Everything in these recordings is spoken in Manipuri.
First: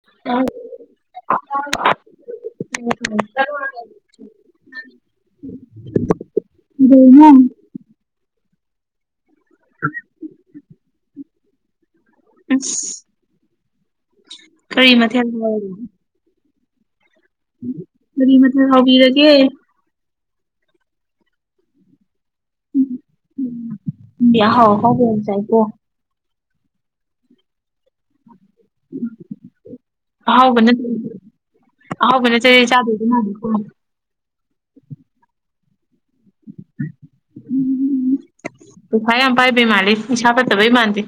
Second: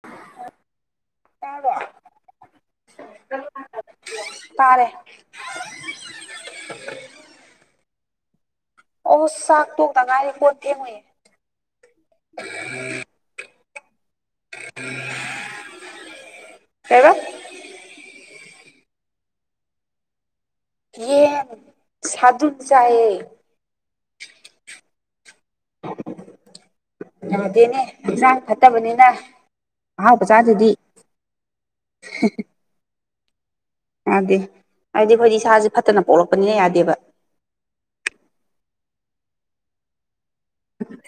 [unintelligible] ꯀꯩꯗꯧꯔꯤꯅꯣ ꯇꯥꯔꯦ [unintelligible] ꯑꯣ ꯆꯥꯛ ꯇꯣꯛꯇ ꯉꯥꯏꯔꯤ ꯀꯣꯟ ꯐꯦꯡꯉꯨꯏꯅꯦ ꯑ ꯀꯔꯤ ꯃꯊꯦꯜ ꯀꯩ ꯑꯕꯥ ꯀꯔꯤ ꯃꯊꯦꯜ ꯍꯥꯎꯕꯤꯔꯒꯦ ꯌꯦꯟ ꯁꯥꯗꯨꯨꯝ ꯆꯥꯏꯌꯦ ꯍ ꯍ ꯆꯥꯏꯀꯣ ꯑꯗꯦꯅꯦ ꯍꯛꯁꯥꯡ ꯐꯠꯇꯕꯅꯤꯅ ꯃꯍꯥꯛꯍꯥꯎ ꯑꯍꯥꯎꯕ ꯃꯆꯥꯥꯗꯨꯗꯤ ꯆꯕꯦꯗ ꯃꯥꯅꯤ ꯀꯣ ꯌꯥꯗꯦ ꯍꯥꯏꯗꯤ ꯑꯩꯈꯣꯏꯗꯤ ꯏꯁꯥꯁꯦ ꯐꯠꯇꯅ ꯄꯣꯛꯂꯛꯄꯅꯤꯅ ꯌꯥꯗꯦꯕ ꯎꯝ ꯄꯩꯁꯥ ꯌꯥꯝ ꯄꯥꯏꯕꯩ ꯃꯥꯜꯂꯦ ꯏꯁꯥ ꯐꯠꯇꯕꯩ ꯃꯥꯟꯗꯦ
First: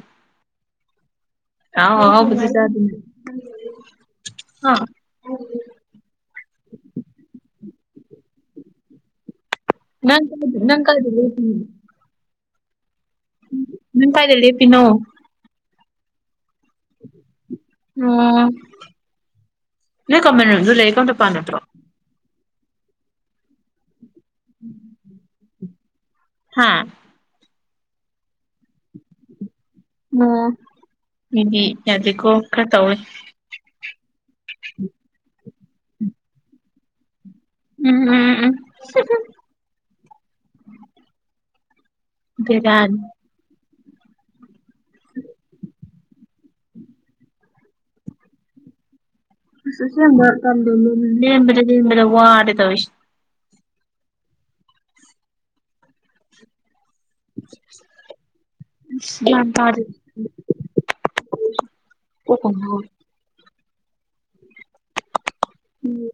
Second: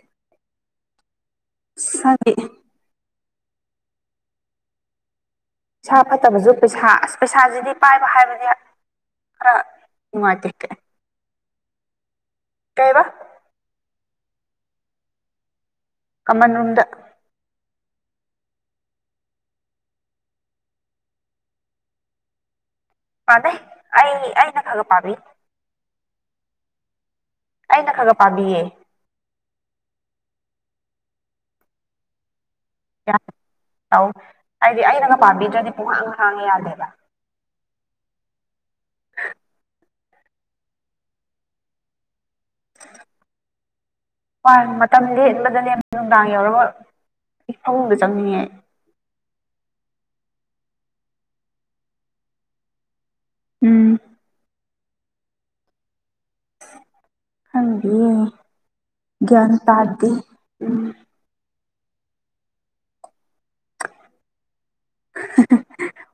ꯑꯥꯎ ꯍꯥꯎ ꯏꯁꯥꯒꯤ ꯆ ꯍ ꯏꯁꯥ ꯐꯠꯇꯕꯁꯨ ꯄꯩꯁꯥ ꯑꯁ ꯄꯩꯁꯥꯁꯤꯗꯤ ꯄꯥꯏꯕ ꯍꯥꯏꯕꯗꯤ ꯈꯔ ꯅꯪ ꯅꯨꯡꯉꯥꯏꯇꯦ ꯀꯗꯦ ꯅꯪ ꯀꯗ ꯑꯣꯏ ꯀꯩ ꯑꯕꯥ ꯅꯪ ꯀꯥꯏꯗ ꯂꯦꯞꯄꯤꯅꯣ ꯀꯃꯅꯟꯗ ꯎꯝ ꯅꯣꯏ ꯀꯃꯅꯗꯨ ꯂꯩ ꯀ ꯇ ꯄꯥ ꯅꯠꯇ꯭ꯔꯣ ꯑꯗꯦ ꯑꯩ ꯑꯩꯅ ꯀꯒ ꯄꯥꯕꯤ ꯍꯥꯥ ꯑꯩꯅ ꯈꯔ ꯈꯔ ꯄꯥꯝꯕꯤꯌꯦ ꯑꯣ ꯏꯗꯤ ꯑꯗꯨꯀꯣ ꯈꯔ ꯇꯧ ꯑꯧ ꯍꯥꯏꯗꯤ ꯑꯩꯅꯒ ꯄꯥꯝꯕꯤꯗ꯭ꯔꯗꯤ ꯄꯨꯡꯍꯥꯡ ꯍꯥꯡꯉꯦ ꯌꯥꯗꯦꯕ ꯎꯝ ꯎꯝ ꯎꯝ [unintelligible] ꯍꯣꯏ ꯃꯇꯝ ꯂꯦꯟꯕꯗꯅꯦ ꯅꯨꯡꯗꯥꯡ ꯌꯧꯔꯒ ꯐꯪꯕ ꯆꯪꯅꯤꯡꯉꯦ ꯁꯦꯝꯔ ꯂꯔ ꯂꯔ ꯋꯥꯔꯦꯗ ꯎꯝ ꯈꯪꯗꯤꯌꯦ ꯌꯥꯝ ꯒ꯭ꯌꯥꯟ ꯇꯔ ꯇꯥꯗꯦ ꯎꯝ [unintelligible]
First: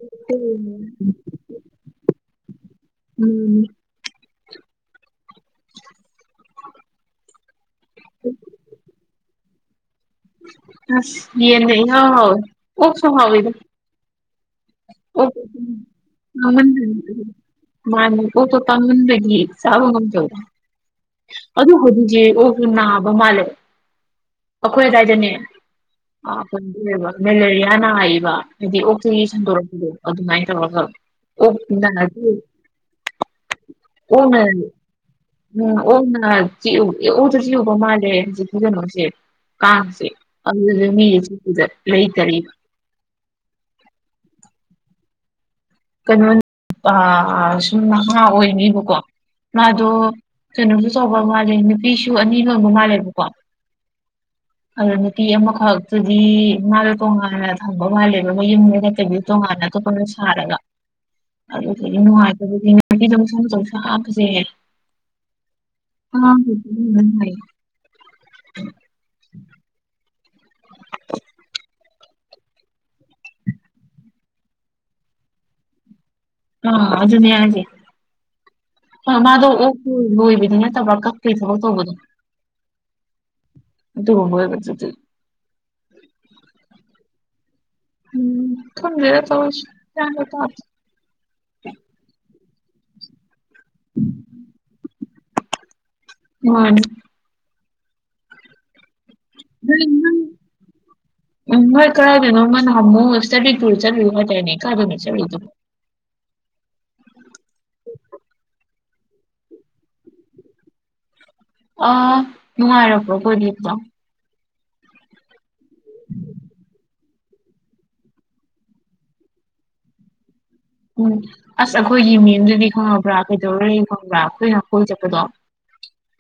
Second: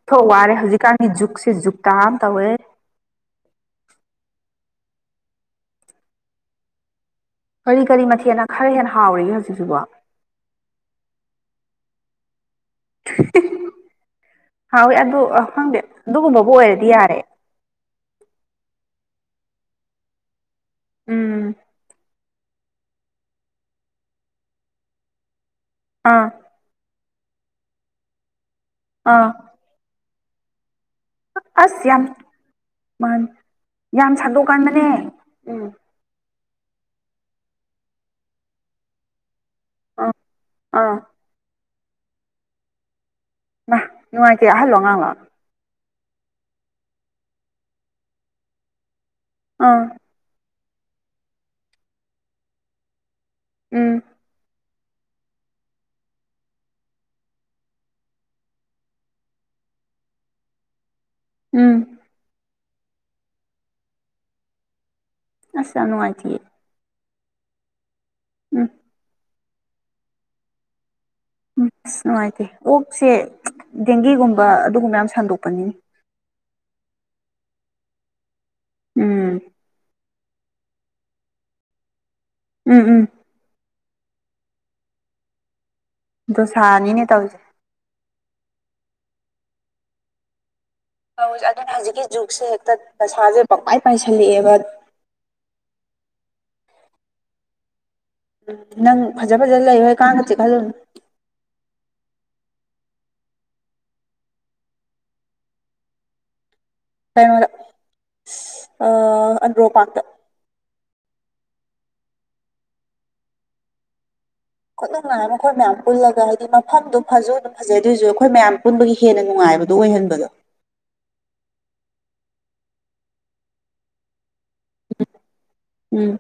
ꯊꯣꯛ ꯋꯥꯔꯦ ꯍꯧꯖꯤꯛꯀꯥꯟꯗꯤ ꯖꯨꯛꯁꯦ ꯖꯨꯛꯇꯥꯥ ꯑꯃ ꯇꯧꯋꯦ ꯎꯝ ꯀꯔꯤ ꯀꯔꯤ ꯃꯊꯦꯅ ꯈꯔ ꯍꯦꯟꯅ ꯍꯥꯎꯔꯤꯒꯦ ꯍꯧꯖꯤꯛꯁꯤꯕꯣ ꯑꯁ ꯌꯦꯟ ꯅ ꯏꯍꯥꯎ ꯍꯥꯎ ꯑꯣꯛꯁꯨ ꯍꯥꯎꯗ ꯍꯥꯎꯋꯦ ꯑꯗꯨ ꯈꯪꯗꯦ ꯑꯣ ꯑꯗꯨꯒꯨꯝꯕꯕꯨ ꯑꯣꯏꯔꯗꯤ ꯌꯥꯔꯦ ꯃꯥꯅꯤ ꯑꯣ ꯄꯣꯄ ꯃꯟꯕꯒꯤ ꯆꯥꯕ ꯉꯨꯝ ꯇꯧꯔ ꯎꯝ ꯑꯗꯨ ꯍꯧꯖꯤꯁ ꯑꯣꯛꯁꯨ ꯅꯥꯕ ꯃꯥꯜꯂꯦ ꯑꯩꯈꯣꯏ ꯑꯗꯥꯏꯗꯅꯦ ꯑꯥ ꯑ ꯃꯦꯂꯦꯔꯤꯌꯥ ꯅꯥꯏꯕ ꯍꯥꯏꯗꯤ ꯑꯣꯛꯁꯤꯒꯤ ꯑꯥ ꯁꯟꯗꯣꯔꯛꯄꯗꯣ ꯑꯗꯨꯃꯥꯏꯅ ꯇꯧꯔꯒ ꯑꯣ ꯑꯁ ꯌꯥꯝ ꯃꯥꯅꯤ ꯌꯥꯝ ꯎꯅ ꯁꯟꯗꯣꯛꯀꯟꯕꯅꯦ ꯎꯝ ꯎꯅ ꯑꯣꯗ ꯆꯖꯤ ꯎꯕ ꯃꯥꯜꯂꯦꯖꯤ ꯀꯖꯅꯣꯁꯦ ꯀꯥꯡꯁꯦ ꯑꯥ ꯑꯗꯨꯗꯤ ꯑꯥ ꯃꯤ ꯂꯩꯇꯔꯤꯕꯔꯤꯕ ꯍ ꯅꯨꯡꯉꯥꯏꯇꯦ ꯑꯍꯜꯂꯣ ꯉꯉꯥꯡꯂꯥꯛ ꯀꯩꯅꯣ ꯁꯨꯝ ꯅꯍꯥ ꯑꯣꯏꯅꯦꯕꯀꯣ ꯑꯥ ꯃꯥꯗꯣ ꯀꯩꯅꯣꯁꯨ ꯆꯥꯎꯕ ꯃꯥꯜꯂꯦ ꯅꯨꯄꯤꯁꯨ ꯑꯅꯤ ꯂꯣꯟꯕ ꯃꯥꯜꯂꯦꯕꯀꯣ ꯎꯝ [inaudible] ꯑꯗ ꯅꯨꯄꯤ ꯑꯃꯈꯛꯇꯨꯗꯤ ꯃꯥꯥꯗꯣ ꯇꯣꯉꯥꯟꯅ ꯊꯝꯕ ꯃꯥꯜꯂꯦꯕ ꯃꯣꯏ ꯌꯨꯝꯗ ꯅꯠꯇꯕꯤ ꯇꯣꯉꯥꯟꯅ ꯑꯇꯣꯞꯄ ꯑꯃ ꯁꯥꯔꯒ ꯎꯝ ꯑꯗꯨꯗꯤ ꯅꯨꯡꯉꯥꯏ [unintelligible] ꯑꯁ ꯌꯥꯝ ꯍꯥꯞꯄꯁꯦꯍꯦ ꯅꯨꯡꯉꯥꯏꯇꯤꯌꯦ [unintelligible] ꯎꯝ ꯎꯝ ꯑꯁ ꯅꯨꯡꯉꯥꯏꯇꯦ ꯑꯣꯛꯁꯦ ꯗꯦꯡꯒꯤꯒꯨꯝꯕ ꯑꯗꯨꯒꯨꯝꯕ ꯌꯥꯝ ꯁꯟꯗꯣꯛꯄꯅꯤꯅꯦ ꯑ ꯑꯗꯨꯅꯤ ꯍꯥꯏꯖꯦ ꯎꯝ ꯃꯥꯗꯣ ꯑꯣꯛ ꯂꯣꯏꯕꯗꯤ ꯅꯠꯇꯕ ꯀꯛꯄ ꯊꯕꯛ ꯇꯧꯕꯗꯣ ꯎꯝ ꯎꯝ ꯑꯗꯨ [unintelligible] ꯗꯥꯁꯥꯅꯤꯅꯦ ꯇꯧꯔꯤꯁꯦ ꯎꯝ ꯈꯪꯗ꯭ꯔꯦ ꯇꯧꯔꯤꯁꯦ [unintelligible] [unintelligible] ꯑꯗꯨꯅꯦ ꯍꯧꯖꯤꯛꯀꯤ ꯖꯨꯛꯁꯦ ꯍꯦꯛꯇ ꯄꯩꯁꯥꯁꯦ ꯄꯪꯃꯥꯏ ꯄꯥꯏꯁꯜꯂꯛꯑꯦꯕ ꯃꯥꯅꯦ ꯅꯪ ꯐꯖ ꯐꯖ ꯂꯩꯌꯨꯍꯦ ꯀꯥꯡꯒ ꯆꯤꯛ ꯍꯜꯂꯨꯅꯨ ꯃꯣꯏ ꯀꯔꯥꯏꯗꯅꯣꯃ ꯅꯍꯥꯟꯃꯨꯛ ꯏꯁꯇꯗꯤ ꯇꯨꯔ ꯆꯠꯂꯨꯏ ꯇꯧꯗꯥꯏꯅꯦ ꯀꯥꯏꯗꯅꯣ ꯆꯠꯂꯨꯏꯗꯨ ꯀꯩꯅꯣꯗ ꯑꯁ ꯑꯟꯗ꯭ꯔꯣ ꯄꯥꯔꯛꯇ ꯑ ꯅꯨꯉꯥꯏꯔꯛꯄꯣ [unintelligible] ꯈꯨꯅꯨꯡꯉꯥꯏ ꯑꯃ ꯑꯩꯈꯣꯏ ꯃꯌꯥꯝ ꯄꯨꯜꯂꯒ ꯍꯥꯏꯗꯤ ꯃꯐꯝꯗꯨꯣ ꯐꯖꯨ ꯑꯗꯨꯝ ꯐꯖꯩ ꯑꯗꯨꯏꯁꯨ ꯑꯩꯈꯣꯏ ꯃꯌꯥꯝ ꯄꯨꯟꯕꯒꯤ ꯍꯦꯟꯅ ꯅꯨꯡꯉꯥꯏꯕꯗꯨ ꯑꯣꯏꯍꯟꯕꯗꯣ ꯎꯝ ꯑꯁ ꯑꯩꯈꯣꯏꯒꯤ ꯃꯦꯝꯗꯨꯗꯤ ꯈꯪꯉꯕ꯭ꯔꯥ ꯀꯩꯗꯧꯔ ꯂꯩ ꯈꯪꯕ꯭ꯔꯥ ꯑꯩꯈꯣꯏꯅ ꯀꯣꯏ ꯆꯠꯄꯗꯣ ꯎꯝ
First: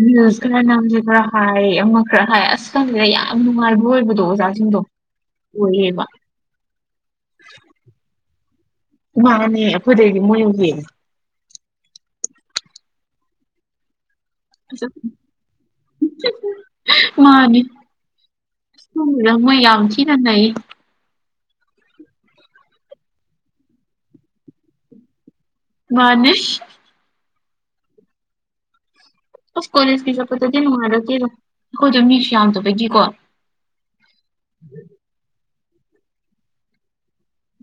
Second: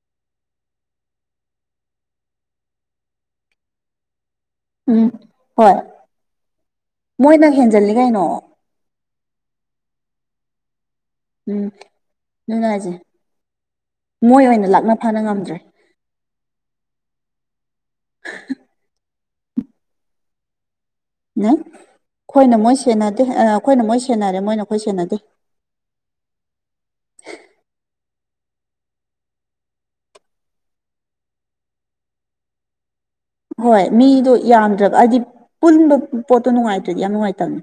ꯔꯤꯂꯁ ꯈꯔ ꯅꯝꯁꯦ ꯈꯔ ꯍꯥꯏ ꯑꯃ ꯈꯔ ꯍꯥꯏ ꯑꯁ ꯈꯪꯗꯦꯗ ꯌꯥꯝ ꯅꯨꯡꯉꯥꯏꯕ ꯑꯣꯏꯕꯗꯣ ꯑꯣꯖꯥꯁꯦ ꯎꯝ ꯍꯣꯏ ꯃꯣꯏ ꯅꯪꯍꯦꯟꯖꯜꯂꯤ ꯀꯩꯅꯣ ꯃꯥꯅꯦ [unintelligible] ꯃꯣꯏꯅꯕꯨ ꯍꯦꯟꯂꯤ ꯎꯝ ꯑꯗꯨꯅꯦ ꯍꯥꯏꯁꯦ ꯃꯣꯏ ꯑꯣꯏꯅ ꯂꯥꯛꯅ ꯐꯅ ꯉꯝꯗ꯭ꯔꯦ [unintelligible] ꯃꯥꯅꯦ [unintelligible] ꯃꯣꯏ ꯌꯥꯝ ꯊꯤꯅ ꯅꯩ ꯅꯩ ꯑꯩꯈꯣꯏꯅ ꯃꯣꯏ ꯁꯦꯟꯅꯗꯦ ꯑꯩꯈꯣꯏꯅ ꯃꯣꯏ ꯁꯦꯟꯅꯔꯦ ꯃꯣꯏꯅ ꯑꯩꯈꯣꯏ ꯁꯦꯟꯅꯗꯦ ꯃꯥꯅꯤ ꯑꯁ ꯀꯂꯦꯖ ꯀꯤ ꯆꯠꯄꯗꯗꯤ ꯅꯨꯡꯉꯥꯏꯔꯛ ꯇꯦ ꯑꯩꯈꯣꯏꯗꯣ ꯃꯤꯁꯨ ꯌꯥꯝꯗꯕꯒꯤ ꯀꯣ ꯍꯣꯏ ꯃꯤꯗꯣ ꯌꯥꯝꯗ꯭ꯔꯕ ꯍꯥꯏꯗꯤ ꯄꯨꯟꯕ ꯄꯣꯠꯇꯣ ꯅꯨꯡꯉꯥꯏꯇ꯭ꯔꯗꯤ ꯌꯥꯝ ꯅꯨꯡꯉꯥꯏꯇꯕꯅꯦ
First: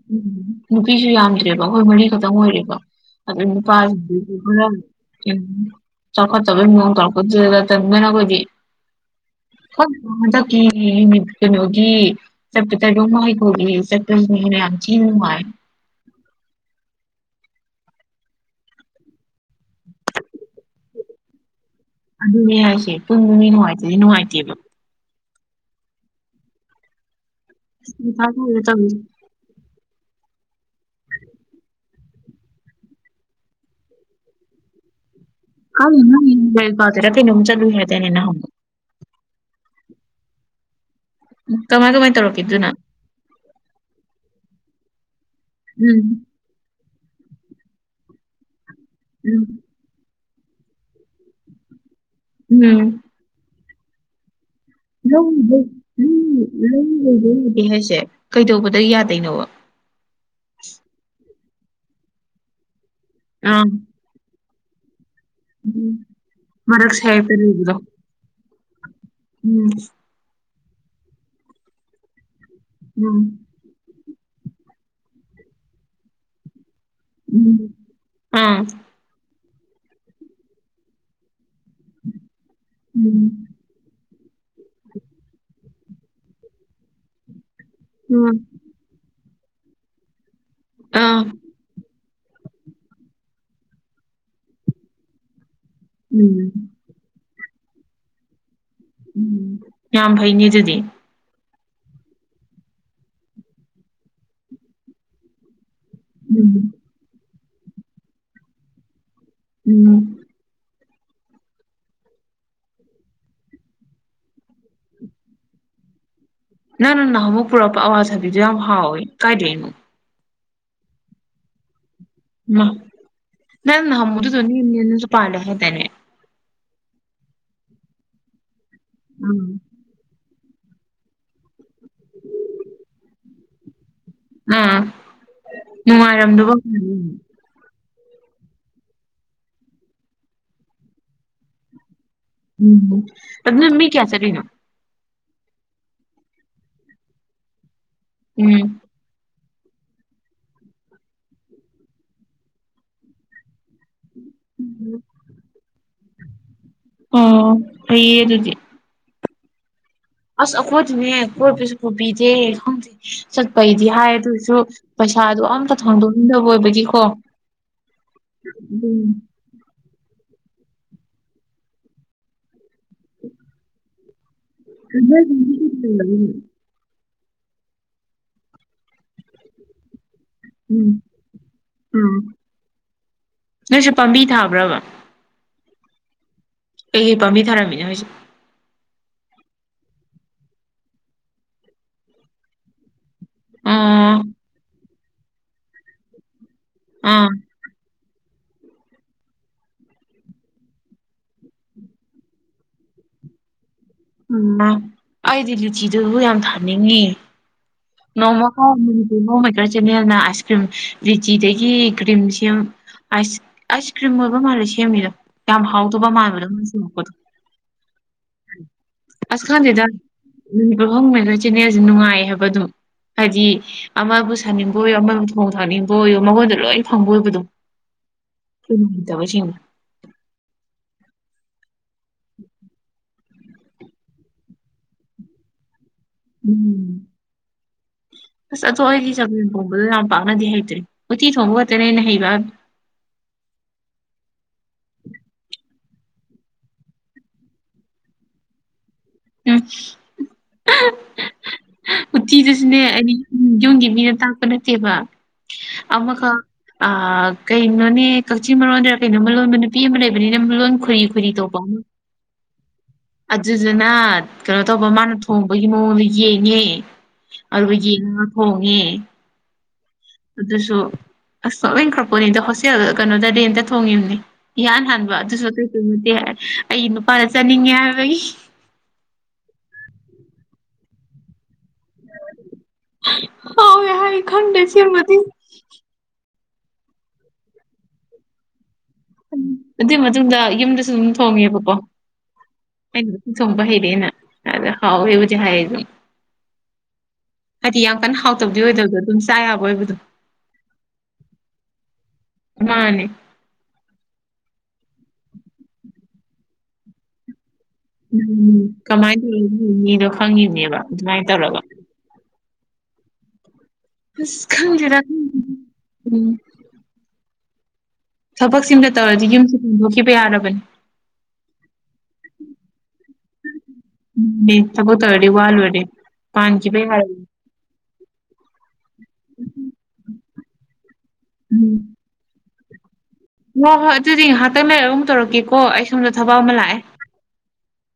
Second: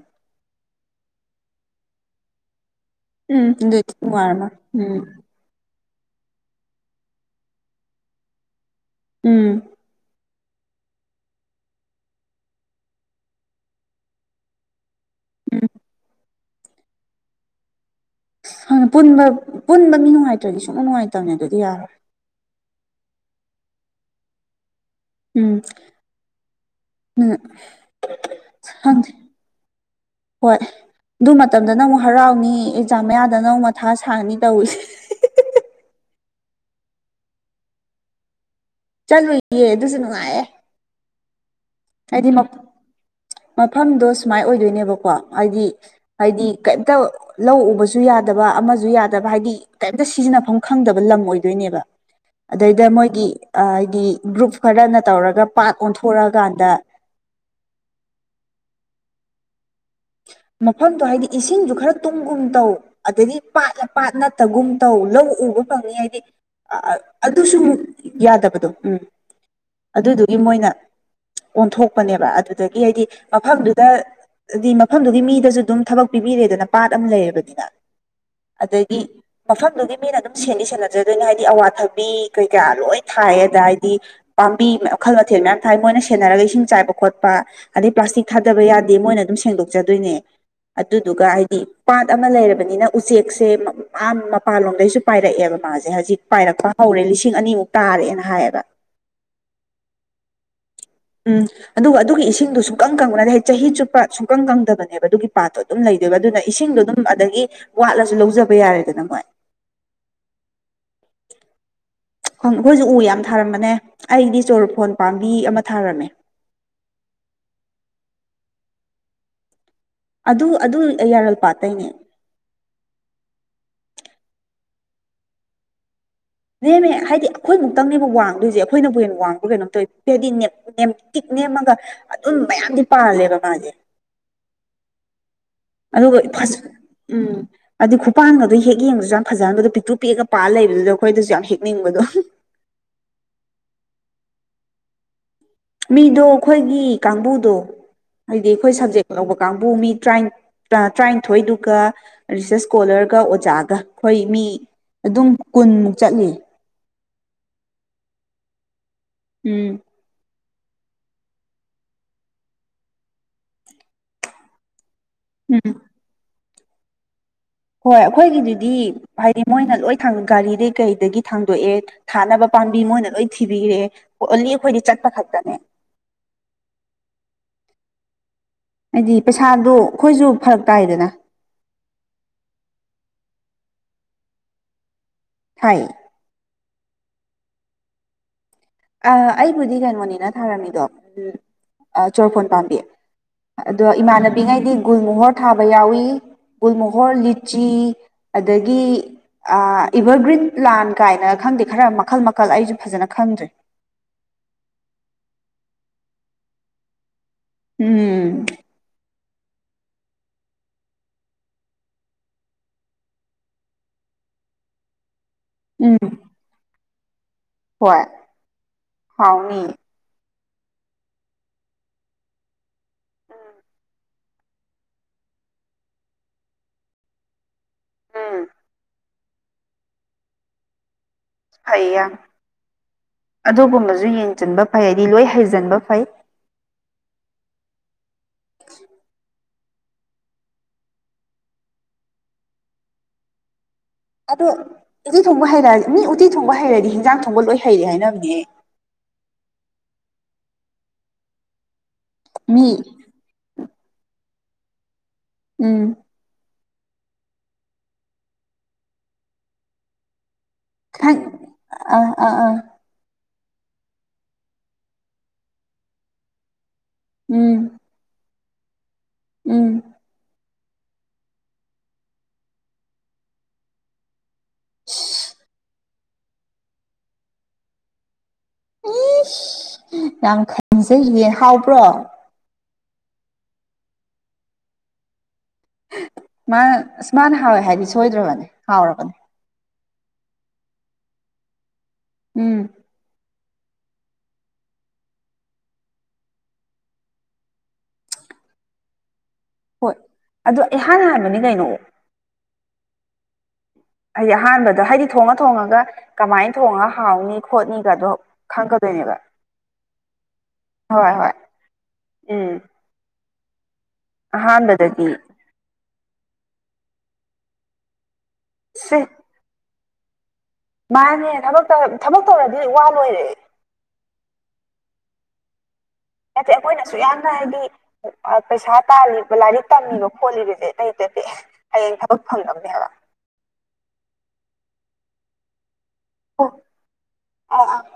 ꯅꯨꯄꯤꯁꯨ ꯌꯥꯝꯗ꯭ꯔꯦꯕ ꯑꯩꯈꯣꯏ ꯃꯔꯤꯈꯛꯇꯪ ꯑꯣꯏꯔꯦꯕ ꯑꯗꯩ ꯎꯝ [unintelligible] ꯑꯗꯨꯏꯗꯤ ꯅꯨꯡꯉꯥꯏꯔꯝꯃꯣꯏ ꯎꯝ ꯆꯥꯎꯈꯠꯇꯕꯩ ꯃꯑꯣꯡ ꯇꯧꯔꯛꯄꯗꯨꯗꯗꯤ ꯇꯟꯕꯅ ꯑꯩꯈꯣꯏꯗꯤ ꯎꯝ [unintelligible] ꯍꯟꯗꯛꯀꯤ [unintelligible] ꯀꯩꯅꯣꯒꯤ [unintelligible] [unintelligible] ꯅꯨꯉꯥꯏ [unintelligible] ꯎꯝ [unintelligible] ꯄꯨꯟꯕ ꯄꯨꯟꯕ ꯃꯤ ꯅꯨꯡꯉꯥꯏꯇ꯭ꯔꯗꯤ ꯁꯨꯡꯅꯨꯡ ꯅꯨꯡꯉꯥꯏꯇꯕꯅꯦ ꯑꯗꯨꯗꯤ ꯌꯥꯔꯣꯏ ꯑꯗꯨꯅꯦ ꯍꯥꯏꯁꯦ ꯄꯨꯟꯕ ꯃꯤ ꯅꯨꯡꯉꯥꯏꯇꯗꯤ ꯅꯨꯡꯉꯥꯏꯇꯦꯕ ꯎꯝ ꯎꯝ ꯃꯊꯥ ꯁꯥꯏꯗ ꯇꯧꯔꯤꯁꯦ ꯈꯪꯗꯦ ꯍꯣꯏ ꯑꯗꯨ ꯃꯇꯝꯗꯅ ꯑꯃꯨꯛ ꯍꯔꯥꯎꯅꯤ ꯑꯦꯛꯖꯥꯝ ꯃꯌꯥꯗꯅ ꯑꯃꯨꯛ ꯃꯊꯥ ꯁꯥꯅꯤ ꯇꯧꯔꯤꯁꯦ [unintelligible] ꯆꯠꯂꯨꯏ ꯍꯥꯏꯗꯥꯏꯅꯦ ꯅꯍꯥꯟꯋꯥꯏ [unintelligible] ꯆꯠꯂꯨꯏꯌꯦ ꯑꯗꯨꯁꯨ ꯅꯨꯡꯉꯥꯏꯌꯦ ꯀꯃꯥꯏ ꯀꯃꯥꯏ ꯍꯥꯏꯗꯤ ꯇꯧꯔꯛꯀꯦ ꯑꯗꯨꯅ ꯃꯐꯝꯗꯣ ꯁꯨꯃꯥꯏꯅ ꯑꯣꯏꯗꯣꯏꯅꯦꯕꯀꯣ ꯍꯥꯏꯗꯤ ꯎꯝ ꯍꯥꯏꯗꯤ ꯀꯩꯝꯇ ꯂꯧ ꯎꯕꯁꯨ ꯌꯥꯗꯕ ꯑꯃꯁꯨ ꯌꯥꯗꯕ ꯎꯝ ꯍꯥꯏꯗꯤ ꯀꯩꯝꯇ ꯁꯤꯖꯤꯟꯅꯐꯝ ꯈꯪꯗꯕ ꯂꯝ ꯑꯣꯏꯗꯣꯏꯅꯦꯕ ꯑꯗꯩꯗ ꯎꯝ ꯃꯣꯏꯒꯤ ꯍꯥꯏꯗꯤ ꯒ꯭ꯔꯨꯞ ꯈꯔꯅ ꯇꯧꯔꯒ ꯄꯥꯠ ꯑꯣꯟꯊꯣꯔꯛꯑꯒꯥꯟ ꯅꯪ ꯂꯩꯕꯦ ꯂꯩꯗꯦ ꯍꯥꯏꯁꯦ ꯀꯩꯗꯧꯕꯗ ꯌꯥꯗꯩꯅꯣꯕ꯫ ꯃꯐꯝꯗꯣ ꯍꯥꯏꯗꯤ ꯏꯁꯤꯡꯁꯨ ꯈꯔ ꯇꯨꯡꯒꯨꯝ ꯇꯧ ꯑꯗꯩꯒꯤ ꯑꯥ ꯄꯥꯠꯂ꯫ ꯄꯥꯠ ꯅꯠꯇꯒꯨꯝ ꯇꯧ ꯂꯧ ꯎꯕ ꯎꯝ ꯐꯪꯉꯤ ꯍꯥꯏꯗꯤ ꯃꯔꯛ ꯁꯥꯏꯠꯇ ꯑꯗꯨꯁꯨꯨꯃꯨꯛ꯫ ꯂꯩꯕꯗꯣ ꯌꯥꯗꯕꯗꫭ ꯎꯝ꯫ ꯎꯝ꯫ ꯑꯗꯨꯗꯨꯒꯤ ꯃꯣꯏꯅ ꯑꯣꯟꯊꯣꯛꯄꯅꯦꯕ ꯑꯗꯨꯗꯒꯤ ꯍꯥꯏꯗꯤ ꯎꯝ ꯃꯐꯝꯗꯨꯗ ꯍꯥꯏꯗꯤ꯫ ꯃꯐꯝꯗꯨꯒꯤ ꯃꯤꯗꯁꯨ ꯑꯗꯨꯝ ꯊꯕꯛ ꯄꯤꯕꯤꯔꯦꯗꯅ ꯄꯥꯠ ꯑꯃ ꯎꯝ ꯂꯩꯔꯕꯅꯤꯅ ꯑꯥ ꯑꯗꯒꯤ꯫ ꯃꯐꯝꯗꯨꯒꯤ ꯃꯤꯅ ꯑꯗꯨꯝ ꯁꯦꯟꯗꯤ ꯁꯦꯟꯅꯖꯗꯣꯏꯅꯤ ꯍꯥꯏꯗꯤ ꯑꯋꯥꯊꯕꯤ꯫ ꯀꯩꯀꯥ ꯂꯣꯏ ꯊꯥꯏꯑꯦ ꯑꯗ ꯍꯥꯏꯗꯤ꯫ ꯄꯥꯝꯕꯤ ꯃꯈꯜ ꯃꯊꯦꯜ ꯃꯌꯥꯝ ꯊꯥꯏ ꯃꯣꯏꯅ ꯁꯦꯟꯅꯔꯒ ꯏꯁꯤꯡ ꯆꯥꯏꯕ ꯈꯣꯠꯄ ꯑꯗꯩ ꯄ꯭ꯂꯥꯁꯇꯤꯛ ꯎꯝ ꯊꯥꯗꯕ ꯌꯥꯗꯦ ꯃꯣꯏꯅ꯫ ꯑꯗꯨꯝ ꯁꯦꯡꯗꯣꯛꯆꯗꯣꯏꯅꯦ ꯑꯥ ꯑꯗꯨꯗꯨꯒ ꯍꯥꯏꯗꯤ꯫ ꯄꯥꯠ ꯑꯃ ꯂꯩꯔꯕꯅꯤꯅ ꯎꯆꯦꯛꯁꯦ ꯃꯥ ꯃꯄꯥꯟꯂꫭꯝꯗꯩꯁꯨ ꯄꯥꯏꯔꯛꯑꯦꯕ ꯃꯥꯁꯦ ꯍꯧꯖꯤꯛ ꯄꯥꯏꯔꯛꯄ꯫ ꯍꯧꯔꯦ ꯂꯤꯁꯤꯡ ꯑꯅꯤꯃꯨꯛ ꯇꯥꯔꯦꯅ ꯍꯥꯏꯌꯦꯕ꯫ ꯎꯝ ꯌꯥꯝ ꯐꯩꯅꯦ ꯑꯗꯨꯗꯤ꯫ ꯎꯝ ꯑꯗꯨꯒ ꯑꯗꯨꯒꯤ ꯏꯁꯤꯡꯗꯨ ꯁꯨꯨꯡꯀꯪ ꯀꯪꯕꯅꯠꯇ‌ꯦ ꯍꯥꯏꯗꯤ ꯆꯍꯤ ꯆꯨꯞꯄ ꯁꯨꯡꯀꯪ ꯀꯪꯗꯕꯅꯦꯕ ꯑꯗꯨꯒꯤ ꯄꯥꯠꯇꯣ꯫ ꯑꯗꯨꯝ ꯂꯩꯗꯣꯏꯕ ꯑꯗꯨꯅ ꯎꯝ ꯏꯁꯤꯡꯗꯨ ꯑꯗꯨꯝ ꯑꯗꯒꯤ ꯋꯥꯠꯂꯁꯨ ꯂꯧꯖꯕ ꯌꯥꯔꯦꯗꯅ ꯃꯣꯏ꯫ ꯎꯝ꯫ ꯑꯈꯣꯏꯁꯨ ꯎ ꯌꯥꯝ ꯊꯥꯔꯝꯕꯅꯦ ꯑꯩꯗꯤ ꯆꯣꯔꫭꯐꯣꯟ ꯄꯥꯝꯕꯤ ꯑꯃ ꯊꯥꯔꯝꯃꯦ꯫ ꯅꯪꯅ ꯅꯥꯍꯟ ꯃꯨꯛ ꯄꯨꯔꯛꯄ ꯑꯋꯥꯊꯕꯤꯗꯨ ꯌꯥꯝ ꯍꯥꯎꯋꯦ ꯀꯥꯏꯗꯩꯅꯣ꯫ ꯑꯗꯨ ꯑꯗꯨ ꯌꯥꯔꯜꯄꯥꯥꯠꯇꯩꯅꯦ꯫ ꯃꯥ ꯅꯪ ꯃꯗꯨ ꯏꯁꯨ ꯄꯥꯜꯂ‌ꯦ ꯍꯥꯏꯇꯥꯏꯅꯦ꯫ ꯂꯦꯝꯃꯦ ꯍꯥꯏꯗꯤ ꯑꯈꯣꯏ ꯃꯨꯛꯇꯪꯅꯦꯕ ꯋꯥꯡꯗꯣꯏꯁꯦ ꯑꯈꯣꯏꯅꯕꯨ ꯍꯦꯟꯌꯥꯡꯕ꯭ꯔꯥ ꯀꯩꯅꯣꯝꯇꯧꯏ꯫ ꯗꯤ ꯅꯦꯝ ꯅ‌ꯦꯝꯇꯤꯛ ꯅ‌ꯦꯝꯃꯒ ꯑꯗꯨꯝ ꯃꯌꯥꯝꯗꯤ ꯄꯥꯜꯂꯦꯕ ꯃꯥꯁꯦ꯫ ꯑꯥ ꯅꯨꯡꯉꯥꯏꯔꯝꯗꯕ꯫ ꯑꯗꯨꯏ ꯈꯨꯄꯥꯡꯒꯗꯨ ꯍꯦꯛ ꯌꯦꯡꯕꯗꯁꯨ ꯌꯥꯝ ꯐꯖꯍꯟꯕꯗꯣ ꯄꯤꯛꯇꯨ ꯄꯤꯛꯑꯒ ꯄꯥꯟ ꯂꯩꯕꯗꯨꯗ ꯑꯈꯣꯏꯗꯁꯨ ꯌꯥꯝ ꯍꯦꯛꯅꯤꯡꯕꯗꯣ꯫ ꯎꯝ ꯑꯗꯨꯗ ꯃꯤ ꯀꯌꯥ ꯆꯠꯂꯤꯅꯣ꯫ ꯃꯤꯗꯣ ꯑꯈꯣꯏꯒꯤ ꯀꯥꯡꯕꯨꯗꯣ ꯍꯥꯏꯗꯤ ꯎꯝ ꯑꯈꯣꯏ ꯁꯕꯖꯦꯛ꯫ ꯂꯧꯕ ꯀꯥꯡꯕꯨ ꯃꯤ ꯇꯔꯥꯏꯟ ꯇꯔꯥꯅꯤꯊꯣꯏꯗꯨꯒ ꯔꯤꯁꯔꯁ ꯁ꯭ꯀꯣꯂꯔꯒ ꯑꯣꯖꯥꯒ꯫ ꯑꯈꯣꯏ ꯃꯤ ꯑꯗꯨꯝ ꯀꯨꯟꯃꯨꯛ ꯆꯠꯂꯤꯅꯤ꯫ ꯑꯣ ꯐꯩꯌꯦ ꯑꯗꯨꯗꯤ꯫ ꯎꯝ꯫ ꯑꯁ ꯑꯈꯣꯏꯗꯤꯅꯦ ꯀꯣꯏꯕꯁꯨ ꯄꯨꯕꯤꯗꯦ ꯈꯪꯗꯦ ꯆꯠꯄꯩꯗꯤ ꯍꯥꯏ ꯑꯗꫭꯁꯨ꯫ ꯄꯩꯁꯥꯗꯣ ꯎꯝ ꯑꯝꯇ ꯊꯣꯟꯗꯣꯛꯅꯤꯡꯗꯕ ꯑꯣꯏꯕꯒꯤꯀꯣ꯫ ꯍꯣꯏ ꯑꯈꯣꯏꯒꯤꯗꯨꯗꯤ ꯍꯥꯏꯗꯤ ꯃꯣꯏꯅ ꯂꯣꯏ ꯊꯥꯡ ꯒꯥꯔꯤꯗꯩ ꯀꯩꯗꯒꯤ ꯊꯥꯡꯗꯣꯛꯑꯦ꯫ ꯊꯥꯅꯕ ꯄꯥꯝꯕꯤ ꯃꯣꯏꯅ ꯂꯣꯏ ꯊꯤꯕꯤꯔꯦ ꯑꯣꯟꯂꯤ ꯑꯈꯣꯏ꯫ ꯫ ꯍꯥꯏꯗꯤ ꯄꯩꯁꯥꯗꯨ ꯑꯈꯣꯏꯁꯨ ꯐꯔꯛ ꯇꯥꯏꯗꯅ꯫ ꯎꯝ ꯅꯣꯏꯁꯨ ꯄꯥꯝꯕꯤ ꯊꯥꯕ꯭ꯔꯕ꯫ ꯊꯥꯏꯌ‌ꯦ꯫ ꯀꯩ ꯀꯩ ꯄꯥꯝꯕꯤ ꯊꯥꯔꯝꯃꯤꯅꫭ ꯍꯥꯏꯁ‌ꯦ꯫ ꯑꯥ ꯑꯩꯕꯨꯗꯤ ꯀꯩꯅꯣꯅꯤꯅ ꯊꯥꯔꯝꯃꯤꯗꯣ ꯆꯣꯔꯐꯣꯟ ꯄꯥꯝꯕꯤ꯫ ꯑꯗꯣ ꯑꯥ ꯏꯃꯥꯟꯅꯕꯤꯉꯩꯗꯤ ꯒꯨꯜ ꯃꯣꯍꯣꯔ ꯊꯥꯕ ꯌꯥꯎꯏꯤ ꯒꯨꯜ ꯃꯣꯍꯣꯔ ꯑꯥ ꯂꯤꯠ꯫ ꯆꯤ ꯑꯗꯒꯤ꯫ ꯏꯚꯔꯒ꯭ꯔꯤꯠ ꯄ꯭ꯂꯥꯟ ꯀꯥꯏꯅ ꯈꯪꯗꯦ ꯈꯔ ꯃꯈꯜ ꯃꯈꯜ ꯑꯩꯁꯨ ꯐꯖꯅ ꯈꯪꯗ꯭ꯔꯦ꯫ ꯎꯝ ꯃꯥ ꯑꯩꯗꯤ ꯂꯨꯆꯤꯗꯨꯕꯨ ꯌꯥꯝ ꯊꯥꯅꯤꯡꯉꯤ꯫ ꯎꯝ ꯅꯣꯡꯃꯥꯎ ꯃꯩꯒ꯭ꯔꯥ ꯆꯦꯅꯦꯜꯅ ꯑꯥꯏꯁ ꯀ꯭ꯔꯤꯝ ꯔꯤꯆꯤꯗꯒꯤ ꯀ꯭ꯔꯤꯝ ꯁꯦꯝ꯫ ꯑꯥꯏꯁ ꯑꯥꯏꯁ ꯀ꯭ꯔꯤꯝ ꯑꯣꯏꯕ ꯃꯥꯜꯂꯦ ꯁꯦꯝꯃꯤꯗꯣ꯫ ꯌꯥꯝ ꯎꯝ ꯍꯥꯎꯗꫭꯕ ꯃꯥꯥꯟꯕꯗꫭ ꯍꯣꯏ [unintelligible] ꯑꯁ ꯍꯥꯎꯅꯤ ꯈꯪꯗ‌ꯦꯗ꯫ ꯑꯍꯣꯡꯃ‌ꯦꯀꯔ ꯆꯦꯅꯦꯜꯁꯦ ꯅꯨꯡꯉꯥꯏ ꯍꯥꯏꯕ ꯑꯗꯨꯝ꯫ ꯍꯥꯏꯗꯤ ꯑꯃꯕꯨ ꯁꯥꯅꯤꯡꯕ ꯑꯣꯏꯌꫭ ꯑꯃꯕꯨ ꯊꯣꯡ ꯊꯥꯛꯅꯤꯡꯕ ꯑꯣꯏꯌꯣ ꯃꯉꯣꯟꯗ ꯂꯣꯏ ꯐꯪꯕ ꯑꯣꯏꯕꯗꯣ꯫ ꯎꯝ ꯆꯤꯟꯒ ꯑꯝꯇ ꯁ‌ꯦꯡꯉ‌ꯣꯏ ꯐꯩ ꯌꯥꯝ ꯑꯗꯨꯒꯨꯝꯕꯁꯨ ꯌꯦꯡꯖꯤꯟꯕ ꯐꯩꯗꯤ ꯂꯣꯏ ꯍꯩꯖꯤꯟꯕ ꯐꯩ ꯎꯝ [unintelligible] ꯑꯁ ꯑꯗꯣ ꯑꯩꯗꯤ ꯆꯝꯃꯦ ꯊꯣꯡꯕꯗꯤ ꯌꯥꯝ ꯄꯥꯛꯅꯗꯤ ꯍꯩꯇ꯭ꯔꯤ ꯎꯇꯤ ꯊꯣꯡꯕ ꯈꯛꯇꯅ‌ꯦ ꯑꯩꯅ ꯍꯩꯕꯕꯨ ꯑꯗꯣ ꯎꯇꯤ ꯊꯣꯡꯕ ꯍꯩꯔꯗꯤ ꯃꯤ ꯎꯇꯤ ꯊꯣꯡꯕ ꯍꯩꯔꯗꯤ ꯏꯟꯖꯥꯡ ꯊꯣꯡꯕ ꯂꯣꯏ ꯍꯩꯔꯦ ꯍꯥꯏꯅꯕꯅꯦꯍ‌ꯦ ꯎꯝ ꯃꯤ ꯎꯇꯤꯗꯨꯁꯨꯅꯦ ꯑꯅꯤ ꯎꯝ ꯌꯨꯝꯒꯤ ꯃꯤꯅ ꯇꯥꯛꯄ ꯅꯠꯇꯦꯕ ꯎꯝ ꯑꯃꯈꯛ ꯑ ꯀꯩꯅꯣꯅꯦ ꯀꯛꯆꯤꯡ ꯃꯔꯣꯟꯗ ꯀꯩꯅꯣꯃ ꯂꯣꯟꯕ ꯅꯨꯄꯤ ꯑꯃ ꯂꯩꯕꯅꯤꯅ‌ꯦ ꯃꯔ‌ꯣꯟ ꯈꯪ ꯈ‌ꯣꯏꯔꯤ-ꯈ‌ꯣꯏꯔꯤ ꯇꯧꯕꯃ ꯑꯥ ꯑꯥ ꯑ ꯑꯗꯨꯗꯨꯅ ꯀꯩꯅꯣ ꯇꯧꯕ ꯃꯥꯅ ꯊꯣꯡꯕꯒꯤ ꯃꯑꯣꯡꯗ‌ꯣ ꯌꯦꯡꯉꯦ ꯎꯝ ꯑꯗꯨꯒ ꯌꯦꯡꯉꯒ ꯊꯣꯡꯉꯦ ꯎꯝ ꯑꯗꯨꯁꯨ ꯑꯁ ꯅ‌ꯣꯛꯅꯤꯡ ꯈ꯭ꯔꯄꯣꯠꯅꯤꯗ ꯍꯣꯁꯇꯦꯜ ꯀꯩꯅꯣꯗ ꯔꯦꯟꯇ ꯊꯣꯡꯉꯤꯕꯅꯤ ꯏꯍꯥꯟ ꯍꯥꯟꯕ ꯑꯗꯨꯁꯨ ꯑꯇꯩ-ꯑꯇꯩ ꯅꯠꯇꯦ ꯑꯩ ꯅꯨꯄꯥꯅ ꯆꯥꯅꯤꯡꯉꯦ ꯍꯥꯏꯕꯒꯤ ꯏ꯭ꯁ ꯌꯥꯝ ꯈꯟꯖꯩꯌꯦ ꯍꯥꯎꯕ꯭ꯔꯣ ꯍꯥꯎꯌ‌ꯦ ꯍꯥꯏ ꯈꯪꯗ‌ꯦ ꯁꯤꯃꯗꯤ ꯃꯥꯅ ꯑꯁ ꯃꯥꯅ ꯍꯥꯎꯋꯦ ꯍꯥꯏꯗꯤ ꯁꯣꯏꯗ꯭ꯔꯕꯅꯦ ꯍꯥꯎꯔꯕꯅꯤ ꯑꯗꯨꯒꯤ ꯃꯇꯨꯡꯗ ꯌꯨꯝꯗꯁꯨ ꯑꯗꯨꯝ ꯊꯣꯡꯉꯦꯕꯀꯣ ꯎꯝ ꯑꯩꯅ ꯊ‌ꯣꯡꯕ ꯍꯩꯔ‌ꯦꯅ ꯑꯗ ꯍꯥꯎꯌ‌ꯦꯕꯨꯗꯤ ꯍꯥꯏꯌ‌ꯦ ꯑꯗꯨꯝ ꯍꯥꯏꯗꯤ ꯌꯥꯝ ꯀꯟꯅ ꯍꯥꯎꯇꯕꯗꯤ ꯑꯣꯏꯗꯕꯗꯣ ꯑꯗꯨꯝ ꯆꯥꯌꯥꯕ ꯍꯣꯏ ꯑꯗ‌ꯣ ꯏꯍꯥꯟ ꯍꯥꯟꯕꯅꯤ ꯀꯩꯅꯣ ꯃꯥꯅꯦ ꯍꯥꯏꯗꯤ ꯑꯍꯥꯟꯕꯗ ꯍꯥꯏꯗꯤ ꯊꯣꯡꯉ ꯊꯣꯡꯉꯒ ꯀꯃꯥꯏꯅ ꯊꯣꯡꯉꯒ ꯍꯥꯎꯅꯤ ꯈꯣꯠꯅꯤ ꯎꯝ ꯀꯃꯥꯏꯟ [unintelligible] ꯈꯪꯉꯤꯕꯅꯦꯕ ꯍꯣꯏ ꯑꯗꯨꯃꯥꯏꯟ ꯍꯣꯏ ꯇꯧꯔꯒ ꯎꯝ ꯍꯁ ꯑꯍꯥꯟꯕꯗꯗꯤ ꯈꯪꯗ꯭ꯔ‌ꯦꯗ ꯎꯝ ꯊꯕꯛꯁꯤꯃꯇ ꯁꯦ ꯇꯧꯔꯗꯤ ꯌꯨꯝꯁꯤ ꯍ‌ꯣꯡꯗꯣꯛꯈꯤꯕ ꯌꯥꯔꯕꯅꯤ ꯃꯥꯅꯦ ꯊꯕꯛ ꯇꯧꯔ ꯊꯕꯛ ꯇꯧꯔꯗꯤ ꯋꯥ ꯂꯣꯏꯔꯦ ꯎꯝ ꯑꯗꯨꯅꯤ ꯊꯕꯛ ꯇꯧꯔꯗꯤ ꯋꯥꯂ‌ꯣꯏꯔ‌ꯦ ꯅꯠꯇꯦ ꯑꯩꯈꯣꯏꯅ ꯑꯁꯨꯛ ꯌꯥꯝꯅ ꯍꯥꯏꯗꯤ ꯄꯩꯁꯥ ꯇꯥꯜꯂꯤꯕ ꯂꯥꯏꯔꯤꯛ ꯇꯝꯃꯤꯕ ꯈꯣꯠꯂꯤꯕꯁꯦ ꯑꯇꯩ ꯅꯠꯇ‌ꯦ ꯎꯝ ꯍꯌꯦꯡ ꯊꯕꯛ ꯐꯪꯅꯕꯅ‌ꯦ ꯍꯥꯏꯕ ꯍꯣꯏ ꯍꯣꯏ ꯑꯗꯨꯗꯤ ꯉꯥꯏꯍꯥꯛꯇꯪ ꯂꯩꯔꯒ ꯑꯃꯨ ꯇꯧꯔꯛꯀꯦꯀꯣ ꯑꯩ ꯁꯣꯝꯗ ꯊꯕꯛ ꯑꯃ ꯂꯥꯛꯑꯦ ꯍ‌ꯣꯏ-ꯍ‌ꯣꯏ